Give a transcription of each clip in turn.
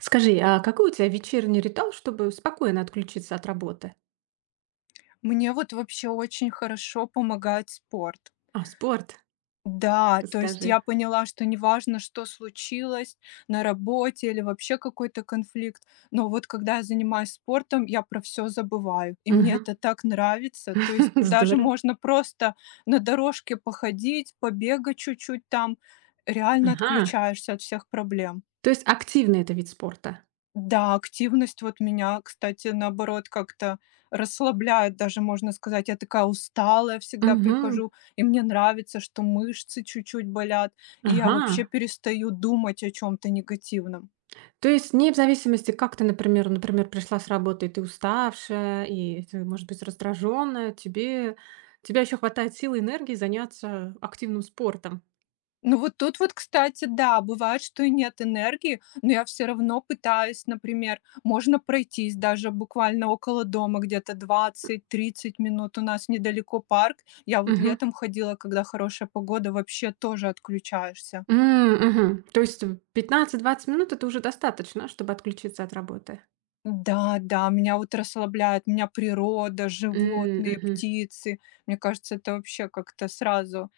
Скажи, а какой у тебя вечерний ритуал, чтобы спокойно отключиться от работы? Мне вот вообще очень хорошо помогает спорт. А, спорт, Да, то есть расскажи. я поняла, что неважно, что случилось на работе или вообще какой-то конфликт, но вот когда я занимаюсь спортом, я про все забываю, и мне Мгм. это так нравится. То есть даже Здорово. можно просто на дорожке походить, побегать чуть-чуть там, реально Ага. отключаешься от всех проблем. То есть активный это вид спорта? Да, активность вот меня, кстати, наоборот, как-то расслабляет, даже можно сказать. Я такая усталая всегда Мгм. прихожу, и мне нравится, что мышцы чуть-чуть болят, и я вообще Ага. перестаю думать о чем-то негативном. То есть не в зависимости, как ты, например, пришла с работы, и ты уставшая, и ты, может быть, раздраженная, тебе тебя еще хватает сил и энергии заняться активным спортом. Ну вот тут вот, кстати, да, бывает, что и нет энергии, но я все равно пытаюсь, например, можно пройтись даже буквально около дома, где-то 20-30 минут. У нас недалеко парк. Я вот Мгм. летом ходила, когда хорошая погода, вообще тоже отключаешься. М, мгм. То есть 15-20 минут это уже достаточно, чтобы отключиться от работы? Да, да, меня вот расслабляет, меня природа, М, животные, мгм. птицы. Мне кажется, это вообще как-то сразу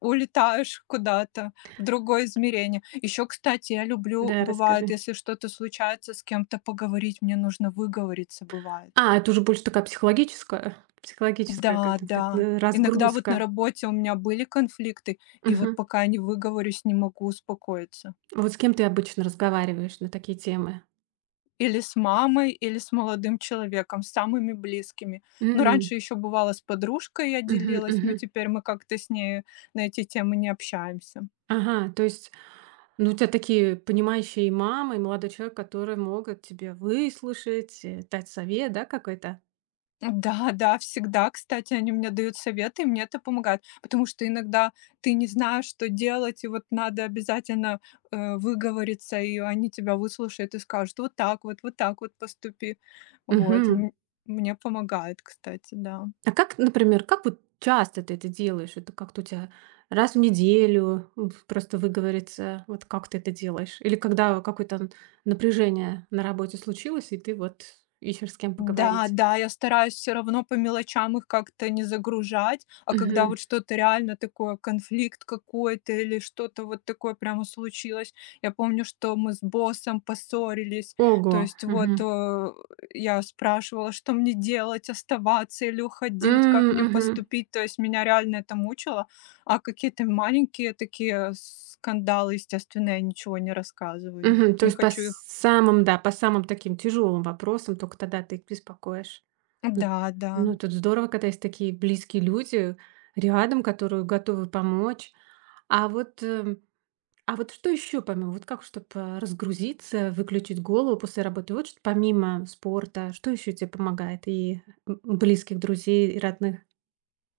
улетаешь куда-то в другое измерение. Еще, кстати, я люблю, Да, бывает, расскажи. если что-то случается с кем-то, поговорить, мне нужно выговориться, бывает. А, это уже больше такая психологическая, как Да, это сказать, да. Иногда вот на разгрузка. работе у меня были конфликты, и вот Мгм. пока не выговорюсь, не могу успокоиться. Вот с кем ты обычно разговариваешь на такие темы? Или с мамой, или с молодым человеком, с самыми близкими. Ну, М. раньше еще бывало с подружкой я Мгм, делилась, но мгм. теперь мы как-то с ней на эти темы не общаемся. Ага, то есть, ну, у тебя такие понимающие мамы, и молодой человек, которые могут тебе выслушать, дать совет, да, какой-то? Да, да, всегда, кстати, они мне дают советы, и мне это помогает, потому что иногда ты не знаешь, что делать, и вот надо обязательно выговориться, и они тебя выслушают и скажут, вот так вот, вот так вот поступи. Вот, Мгм. м- Мне помогает, кстати, да. А как, например, как вот часто ты это делаешь? Это как-то у тебя раз в неделю просто выговориться, вот как ты это делаешь? Или когда какое-то напряжение на работе случилось, и ты вот ищешь с кем Да, поговорить? да, я стараюсь все равно по мелочам их как-то не загружать, а когда Мгм. вот что-то реально такое, конфликт какой-то или что-то вот такое прямо случилось. Я помню, что мы с боссом поссорились, то Ого. есть Мгм. Я спрашивала, что мне делать, оставаться или уходить, М, как мне мгм. поступить, то есть меня реально это мучило, а какие-то маленькие такие скандалы, естественно, я ничего не рассказываю, нет, Мгм. То не есть по хочу их. самым, да, по самым таким тяжелым вопросам только тогда ты их беспокоишь. М, Да, да. Ну, тут здорово, когда есть такие близкие люди рядом, которые готовы помочь. А вот эм, А вот что еще помимо, вот как, чтобы разгрузиться, выключить голову после работы? Вот что помимо спорта, что еще тебе помогает? И близких друзей, и родных?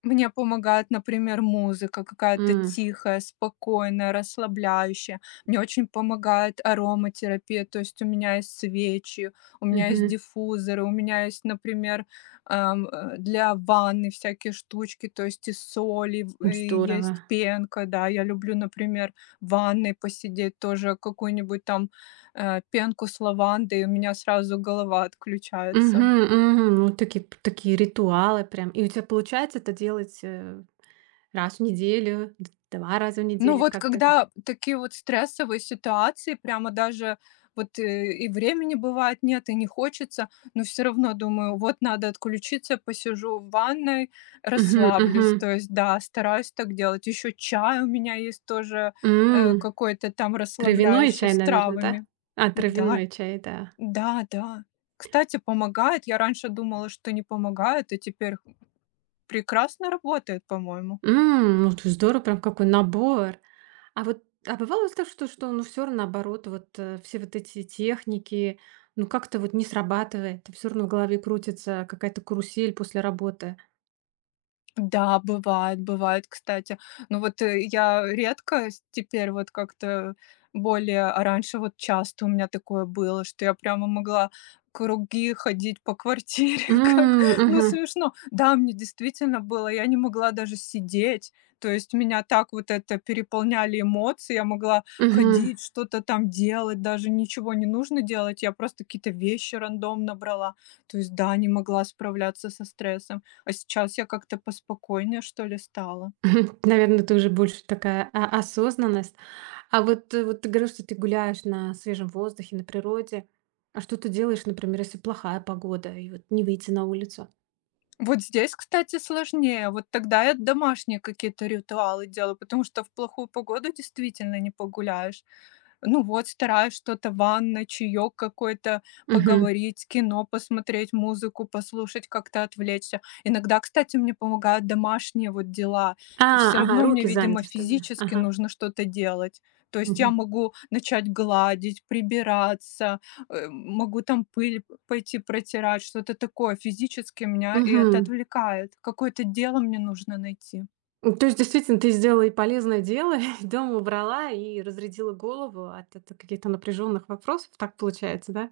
Мне помогает, например, музыка какая-то М, тихая, спокойная, расслабляющая. Мне очень помогает ароматерапия, то есть у меня есть свечи, у меня есть мгм. диффузоры, у меня есть, например, для ванны всякие штучки, то есть и соли, и Здорово. есть пенка, да. Я люблю, например, в ванной посидеть тоже какую-нибудь там пенку с лавандой, и у меня сразу голова отключается. Мгм, мгм. Ну, такие, такие ритуалы прям. И у тебя получается это делать раз в неделю, два раза в Ну неделю, вот как-то это? когда такие вот стрессовые ситуации, прямо даже и времени бывает нет, и не хочется, но все равно думаю: "Вот надо отключиться, посижу в ванной, Мгм, мгм. расслаблюсь". То есть да, стараюсь так делать. Еще чай у меня есть тоже, М, какой-то там Травяной расслабляющий чай, с наверное, да? травами. А, Да, травяной чай, да. да-да. Кстати, помогает. Я раньше думала, что не помогает, и теперь прекрасно работает, по-моему. Ну, это здорово, прям какой набор. А вот, а бывало так, что, ну, все равно, наоборот, вот, все вот эти техники, ну, как-то вот не срабатывает, все равно в голове крутится какая-то карусель после работы? Да, бывает, бывает, кстати. Ну вот, я редко с теперь вот как-то более, а раньше вот часто у меня такое было, что я прямо могла круги ходить по квартире, как, М, ну, мгм, смешно. Да, мне действительно было, я не могла даже сидеть, то есть меня так вот это переполняли эмоции, я могла мгм. ходить, что-то там делать, даже ничего не нужно делать, я просто какие-то вещи рандомно брала, то есть да, не могла справляться со стрессом. А сейчас я как-то поспокойнее, что ли, стала. Наверно, ты уже больше такая о осознанность. А вот, вот ты говорил, что ты гуляешь на свежем воздухе, на природе. А что ты делаешь, например, если плохая погода и вот не выйти на улицу? Вот здесь, кстати, сложнее. Вот тогда я домашние какие-то ритуалы делаю, потому что в плохую погоду действительно не погуляешь. Ну вот, стараюсь что-то, ванна, чаек какой-то, Мгм. поговорить, кино посмотреть, музыку послушать, как-то отвлечься. Иногда, кстати, мне помогают домашние вот дела. А, Все ага, равно мне, руки видимо, заняты, что ли? физически Ага. нужно что-то делать. То есть я Мгм. могу начать гладить, прибираться, могу там пыль пойти протирать, что-то такое. Физически меня и это Мгм. отвлекает. Какое-то дело мне нужно найти. Ну, то есть, действительно, ты сделала и полезное дело, и дома убрала, и разрядила голову от каких-то напряженных вопросов. Так получается, да?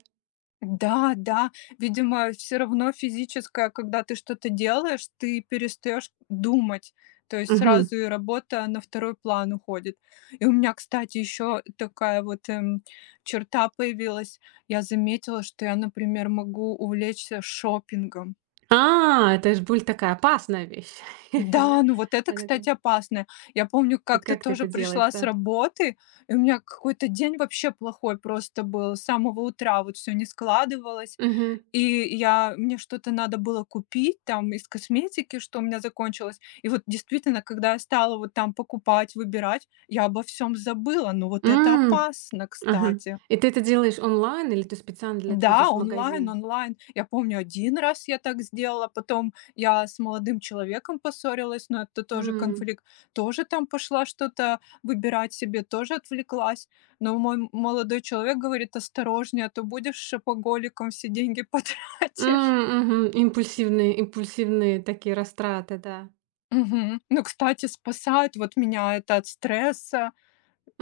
Да, да, видимо, все равно физическое, когда ты что-то делаешь, ты перестаешь думать. То есть Мгм. сразу и работа на второй план уходит. И у меня, кстати, еще такая вот, черта появилась. Я заметила, что я, например, могу увлечься шопингом. А, это же боль такая опасная вещь. Да, ну вот это, Это как? кстати, опасно. Я помню, И как-то как ты тоже это делаешь, пришла с да? работы, и у меня какой-то день вообще плохой просто был. С самого утра вот все не складывалось. Мгм. И я мне что-то надо было купить там из косметики, что у меня закончилось. И вот действительно, когда я стала вот там покупать, выбирать, я обо всем забыла. Но вот это М, опасно, ага. кстати. И ты это делаешь онлайн или ты специально для этого Да, идешь в онлайн, магазин? онлайн. Я помню, один раз я так сделала, потом я с молодым человеком поссорилась, но это тоже М, конфликт. Тоже там пошла что-то выбирать себе, тоже отвлеклась. Но мой молодой человек говорит: "Осторожнее, а то будешь шопоголиком, все деньги потратишь". м, мгм. Импульсивные такие растраты, да. Мгм. Ну, кстати, спасает вот меня это от стресса,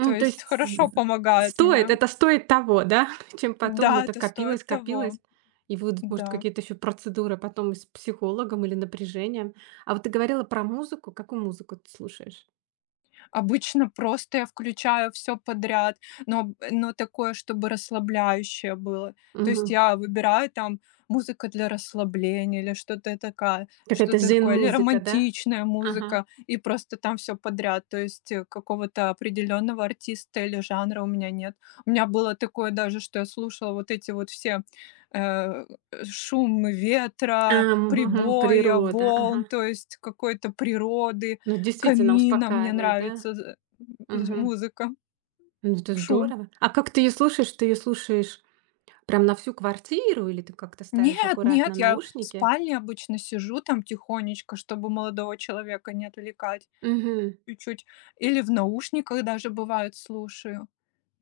то то есть есть хорошо з помогает стоит, мне. это стоит того, да, чем потом Да, это это копилось, стоит того. копилось, и будут, может, Да. какие-то еще процедуры потом и с психологом или напряжением. А вот ты говорила про музыку. Какую музыку ты слушаешь? Обычно просто я включаю все подряд, но такое, чтобы расслабляющее было. То есть Мгм. я выбираю там музыка для расслабления или Какая-то что-то зен такое, или музыка, да? романтичная Ага. музыка, и просто там все подряд. То есть, какого-то определенного артиста или жанра у меня нет. У меня было такое даже, что я слушала вот эти вот все, э, шум А, ветра, м, мгм. прибоя, Природа, ага. волн, то есть какой-то природы. Ну, действительно Камина, мне успокаивает, да? нравится з з Мгм. музыка, Ну, это шум. здорово. А как ты ее слушаешь? Ты ее слушаешь прям на всю квартиру или ты как-то ставишь Нет, аккуратно нет, я в наушники? спальне обычно сижу там тихонечко, чтобы молодого человека не отвлекать Мгм. чуть-чуть. Или в наушниках даже бывает слушаю.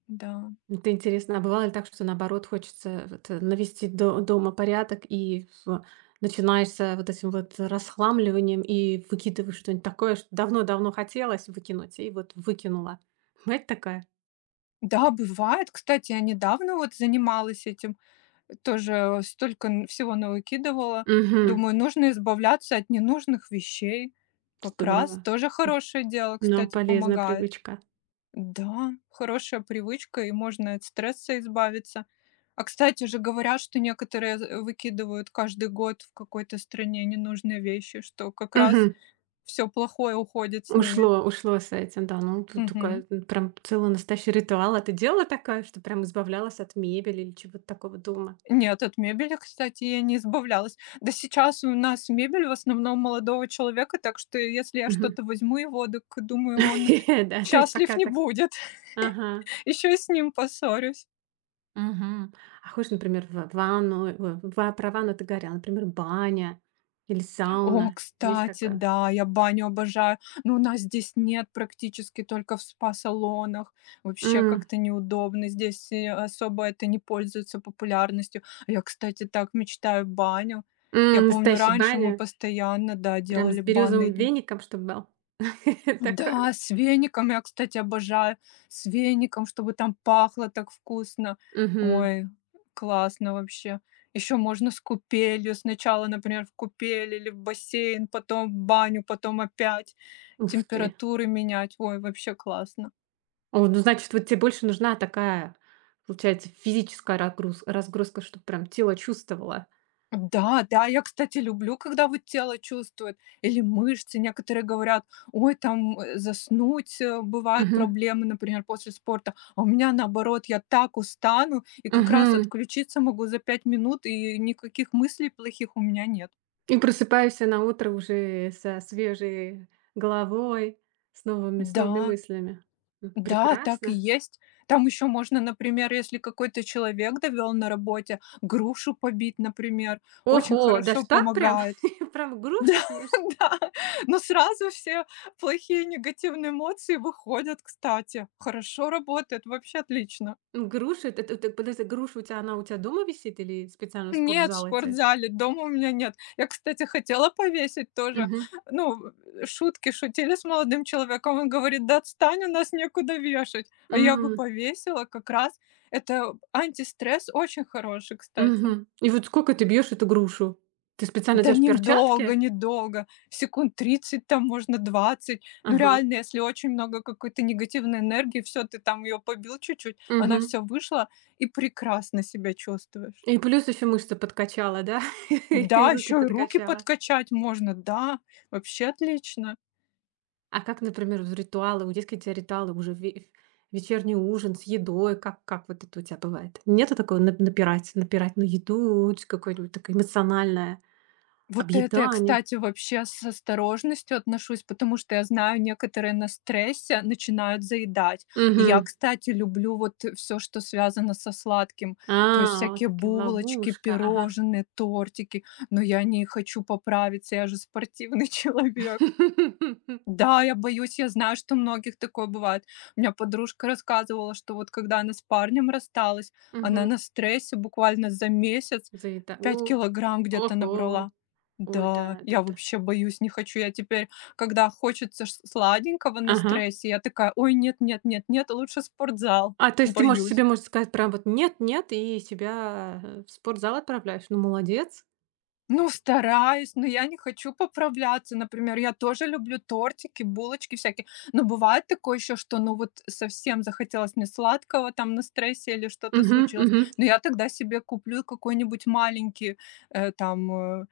Да. Ну, это интересно, а бывало ли так, что наоборот хочется вот, навести дома порядок и начинаешься вот этим вот расхламливанием и выкидываешь что-нибудь такое, что давно-давно хотелось выкинуть, и вот выкинула. Бывает такая? Да, бывает. Кстати, я недавно вот занималась этим, тоже столько н всего навыкидывала. Угу, Думаю, нужно избавляться от ненужных вещей. Как раз здорово. тоже М, хорошее дело, Ну, кстати, полезная помогает. привычка. Да, хорошая привычка, и можно от стресса избавиться. А, кстати же, говорят, что некоторые выкидывают каждый год в какой-то стране ненужные вещи, что как раз Угу. все плохое уходит с ними. Ушло, ушло с этим, да. Ну, тут Мгм. такая прям целый настоящий ритуал. А ты делала такое, что прям избавлялась от мебели или чего-то такого дома? Нет, от мебели, кстати, я не избавлялась. Да сейчас у нас мебель в основном молодого человека, так что если я Мгм. что-то возьму его, так думаю, он Да, то есть счастлив пока не так. будет. Ага. Еще и с ним поссорюсь. Мгм. А хочешь, например, в ванну, э, в про ванну ты говорила, например, баня или О, сауна. Есть кстати, такое? да, я баню обожаю, но у нас здесь нет практически, только в спа-салонах. Вообще М, как-то неудобно, здесь и особо это не пользуется популярностью. А я, кстати, так мечтаю баню. Я помню, настоящая раньше мы баня, постоянно, да, прям с делали березовым банные дни. веником, чтобы был. Такое. Да, с веником. Я, кстати, обожаю с веником, чтобы там пахло так вкусно. Мгм. Ой, классно вообще. Еще можно с купелью. Сначала, например, в купель или в бассейн, потом в баню, потом опять Ух ты. температуры менять. Ой, вообще классно. О, ну, значит, вот тебе больше нужна такая, получается, физическая разгрузка, чтобы прям тело чувствовало. Да, да, я, кстати, люблю, когда вот тело чувствует или мышцы. Некоторые говорят: "Ой, там, заснуть, бывают Мгм. проблемы, например, после спорта". А у меня наоборот, я так устану и как раз Мгм. отключиться могу за 5 минут, и никаких мыслей плохих у меня нет. И просыпаешься на утро уже со свежей головой, с новыми Да, мыслями. Да, так и Прекрасно. есть. Там еще можно, например, если какой-то человек довел на работе, грушу побить, например, очень Ого, хорошо даже так прям? помогает. Прям Да, грушу пьешь? да, но сразу все плохие негативные эмоции выходят, кстати. Хорошо работает, вообще отлично. Это ты подожди, груша у тебя, она у тебя дома висит или специально в Нет, в спортзал идти? спортзале, дома у меня нет. Я, кстати, хотела повесить тоже. Мгм. Ну, шутки шутили с молодым человеком. Он говорит: "Да отстань, у нас некуда вешать". А я бы М, повесила как раз. Это антистресс очень хороший, кстати. мгм. И вот сколько ты бьешь эту грушу? Ты специально Да одеваешь недолго, перчатки? недолго. секунд 30, там, можно 20. Ну, Ага. реально, если очень много какой-то негативной энергии, все ты там ее побил чуть-чуть, она Мгм. все вышла, и прекрасно себя чувствуешь. И плюс еще мышцы подкачала, да? И Да, руки еще и руки подкачала. подкачать можно, да, вообще отлично. А как, например, вот ритуалы, У есть какие-то ритуалы уже ве вечерний ужин с едой, как вот это у тебя бывает? Нету такого напирать на еду, ч какое-нибудь такое эмоциональное Вот это я, объедание? кстати, вообще с осторожностью отношусь, потому что я знаю, некоторые на стрессе начинают заедать. И я, Мгм. кстати, люблю вот все, что связано со сладким, то есть А, вот всякие такая булочки, ловушка, ага. пирожные, тортики, но я не хочу поправиться, я же спортивный человек. Да, я боюсь, я знаю, что у многих такое бывает. У меня подружка рассказывала, что вот когда она с парнем рассталась, она Мгм. на стрессе буквально за месяц Заеда 5 о, килограмм где-то ого, набрала. ой, да, Да, я да-да. вообще боюсь, не хочу. Я теперь, когда хочется сладенького на Ага. стрессе, я такая, ой, нет, нет, нет, нет, лучше спортзал. А, то есть ты можешь себе, Боюсь. можно сказать, прям вот нет, нет и себя, в спортзал отправляешь. Ну, молодец. Ну, стараюсь, но я не хочу поправляться. Например, я тоже люблю тортики, булочки всякие. Но бывает такое еще, что ну вот совсем захотелось мне сладкого там на стрессе или что-то Мгм, случилось. мгм. Но я тогда себе куплю какой-нибудь маленький там э,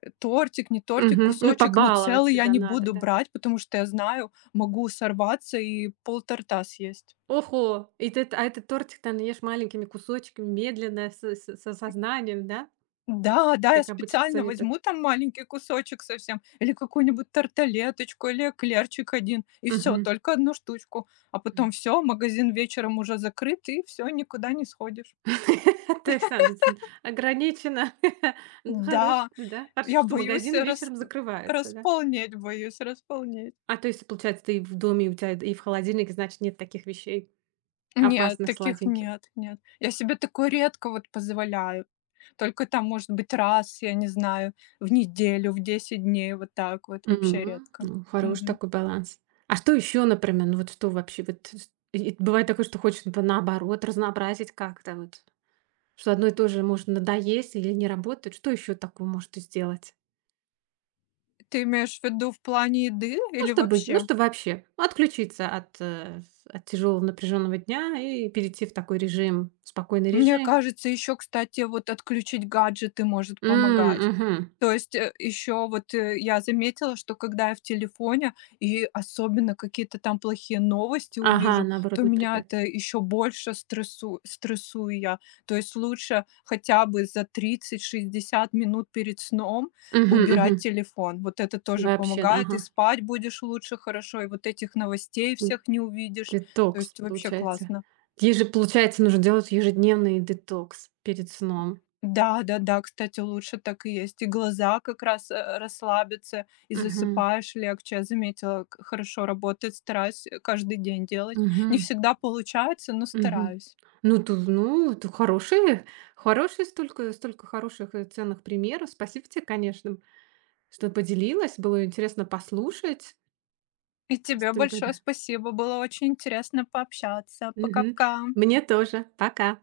э, тортик, не тортик, Мгм. Ну, кусочек, но побаловать целый я себя не надо, буду да. брать, потому что я знаю, могу сорваться и полторта съесть. Ого! И ты т а этот тортик, ты ешь маленькими кусочками, медленно, с сознанием, да? Да, да, я Как обычно специально советуют. возьму там маленький кусочек совсем или какую-нибудь тарталеточку, или эклерчик один и все, Мгм. только одну штучку. А потом М. все, магазин вечером уже закрыт, и все, никуда не сходишь. То есть надо ц ограничено. Ну, хорош Да, да. Хорошо, я что боюсь магазины вечером закрываются, да? располнеть, боюсь располнеть. А, то есть, получается, ты и в доме, и у тебя и в холодильнике, значит, нет таких вещей Нет, опасных, таких сладеньких. нет, нет. Я себе такое редко вот позволяю. Только там, может быть, раз, я не знаю, в неделю, в 10 дней, вот так вот, вообще Мгм. редко. Ну, хороший Мгм. такой баланс. А что еще, например? Ну вот что вообще? Вот с и бывает такое, что хочется бы наоборот разнообразить как-то вот, что одно и то же может надоесть или не работать. Что еще такого может сделать? Ты имеешь в виду в плане еды Ну, или чтобы ну, вообще? чтобы вообще отключиться от тяжелого напряженного дня и перейти в такой режим, спокойный Мне режим. кажется, еще, кстати, вот отключить гаджеты может помогать. М, мгм. То есть еще вот я заметила, что когда я в телефоне и особенно какие-то там плохие новости Ага, увижу, наоборот то меня напрягает. это еще больше стрессую я. То есть лучше хотя бы за 30-60 минут перед сном Мгм, убирать мгм. телефон. Вот это тоже Вообще, да, помогает. И ага. спать будешь лучше хорошо, и вот этих новостей всех не увидишь. То Детокс, есть вообще получается. классно. Ей же, получается, нужно делать ежедневный детокс перед сном. Да-да-да, кстати, лучше так и есть. И глаза как раз, расслабятся, и Мгм. засыпаешь легче. Я заметила, к хорошо работает, стараюсь, каждый день делать. Не Мгм. всегда получается, но Мгм. стараюсь. Ну, это хорошие, столько столько хороших и ценных примеров. Спасибо тебе, конечно, что поделилась. Было интересно послушать. И тебе Столько, да. большое спасибо, было очень интересно пообщаться. Мгм. Пока-пока. Мне тоже. Пока.